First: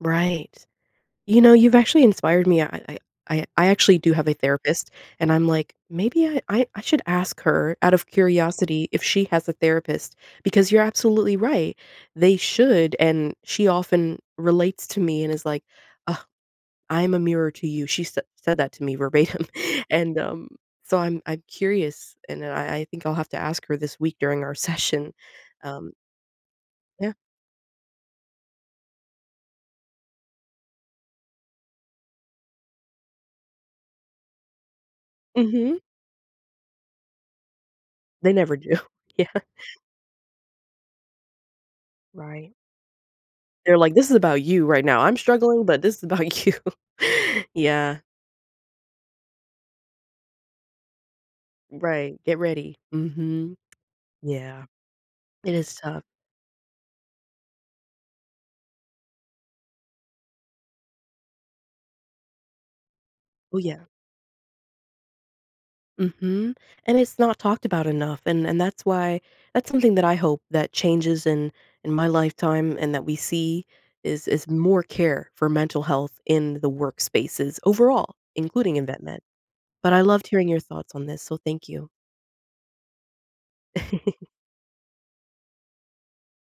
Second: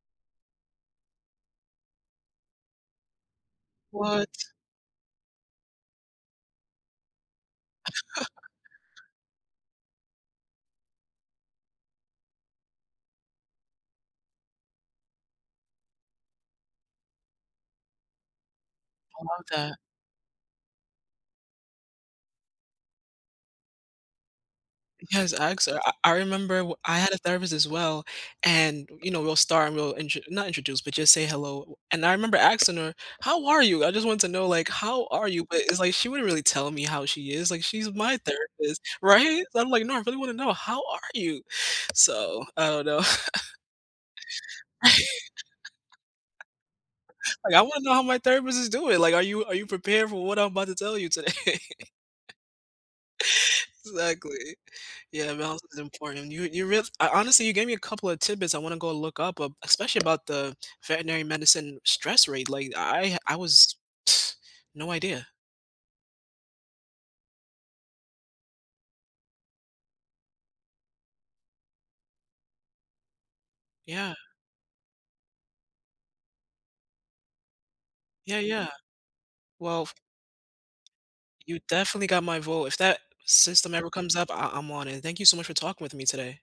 Right. You know, you've actually inspired me. I I I I actually do have What? a therapist, and I'm like, maybe I I I should ask her out of curiosity if she has a therapist because you're absolutely right, they should. And she often relates to me and is like, "Oh, I'm a mirror to you." She said said that to me I love verbatim. that. And, um, so I'm I'm curious and I I think I'll have to ask her this week during our session. Yes, I asked her I Um I remember w I Yeah. had a therapist as well, and, you know, we'll start and we'll intro not introduce, but just say "Hello." And I remember asking her, "How are you? I just want to know, like, how are you?" But Mhm. it's like, she wouldn't really tell me how she is. Like, she's my They never do, therapist, yeah. right? So I'm like, "No, I really wanna know, how are you?" So, Right. I don't know. They're like, "This is about you right now. I'm struggling, but this is about you." Like, I wanna know Yeah. how my therapist is doing. Like, "Are you are you prepared for what I'm about to tell you today?" Right, get ready, mhm. Exactly. Yeah. Yeah, mental It health is is tough. important, you you real f I ho honestly, you gave me a couple of tidbits I wanna go look up up, especially about the veterinary medicine stress rate. Like, I ha I Ooh, was yeah. no idea. Mhm, and it's not talked about enough. And and that's why that's something that I hope that changes in in my lifetime and that we see Yeah. is is more care for mental health in the workspaces overall, Yeah, yeah. including in vet med. Well, But f I loved hearing your thoughts on this, so You thank you. definitely got my vote. If that system ever comes up, I I'm on it, thank you so much for talking with me today.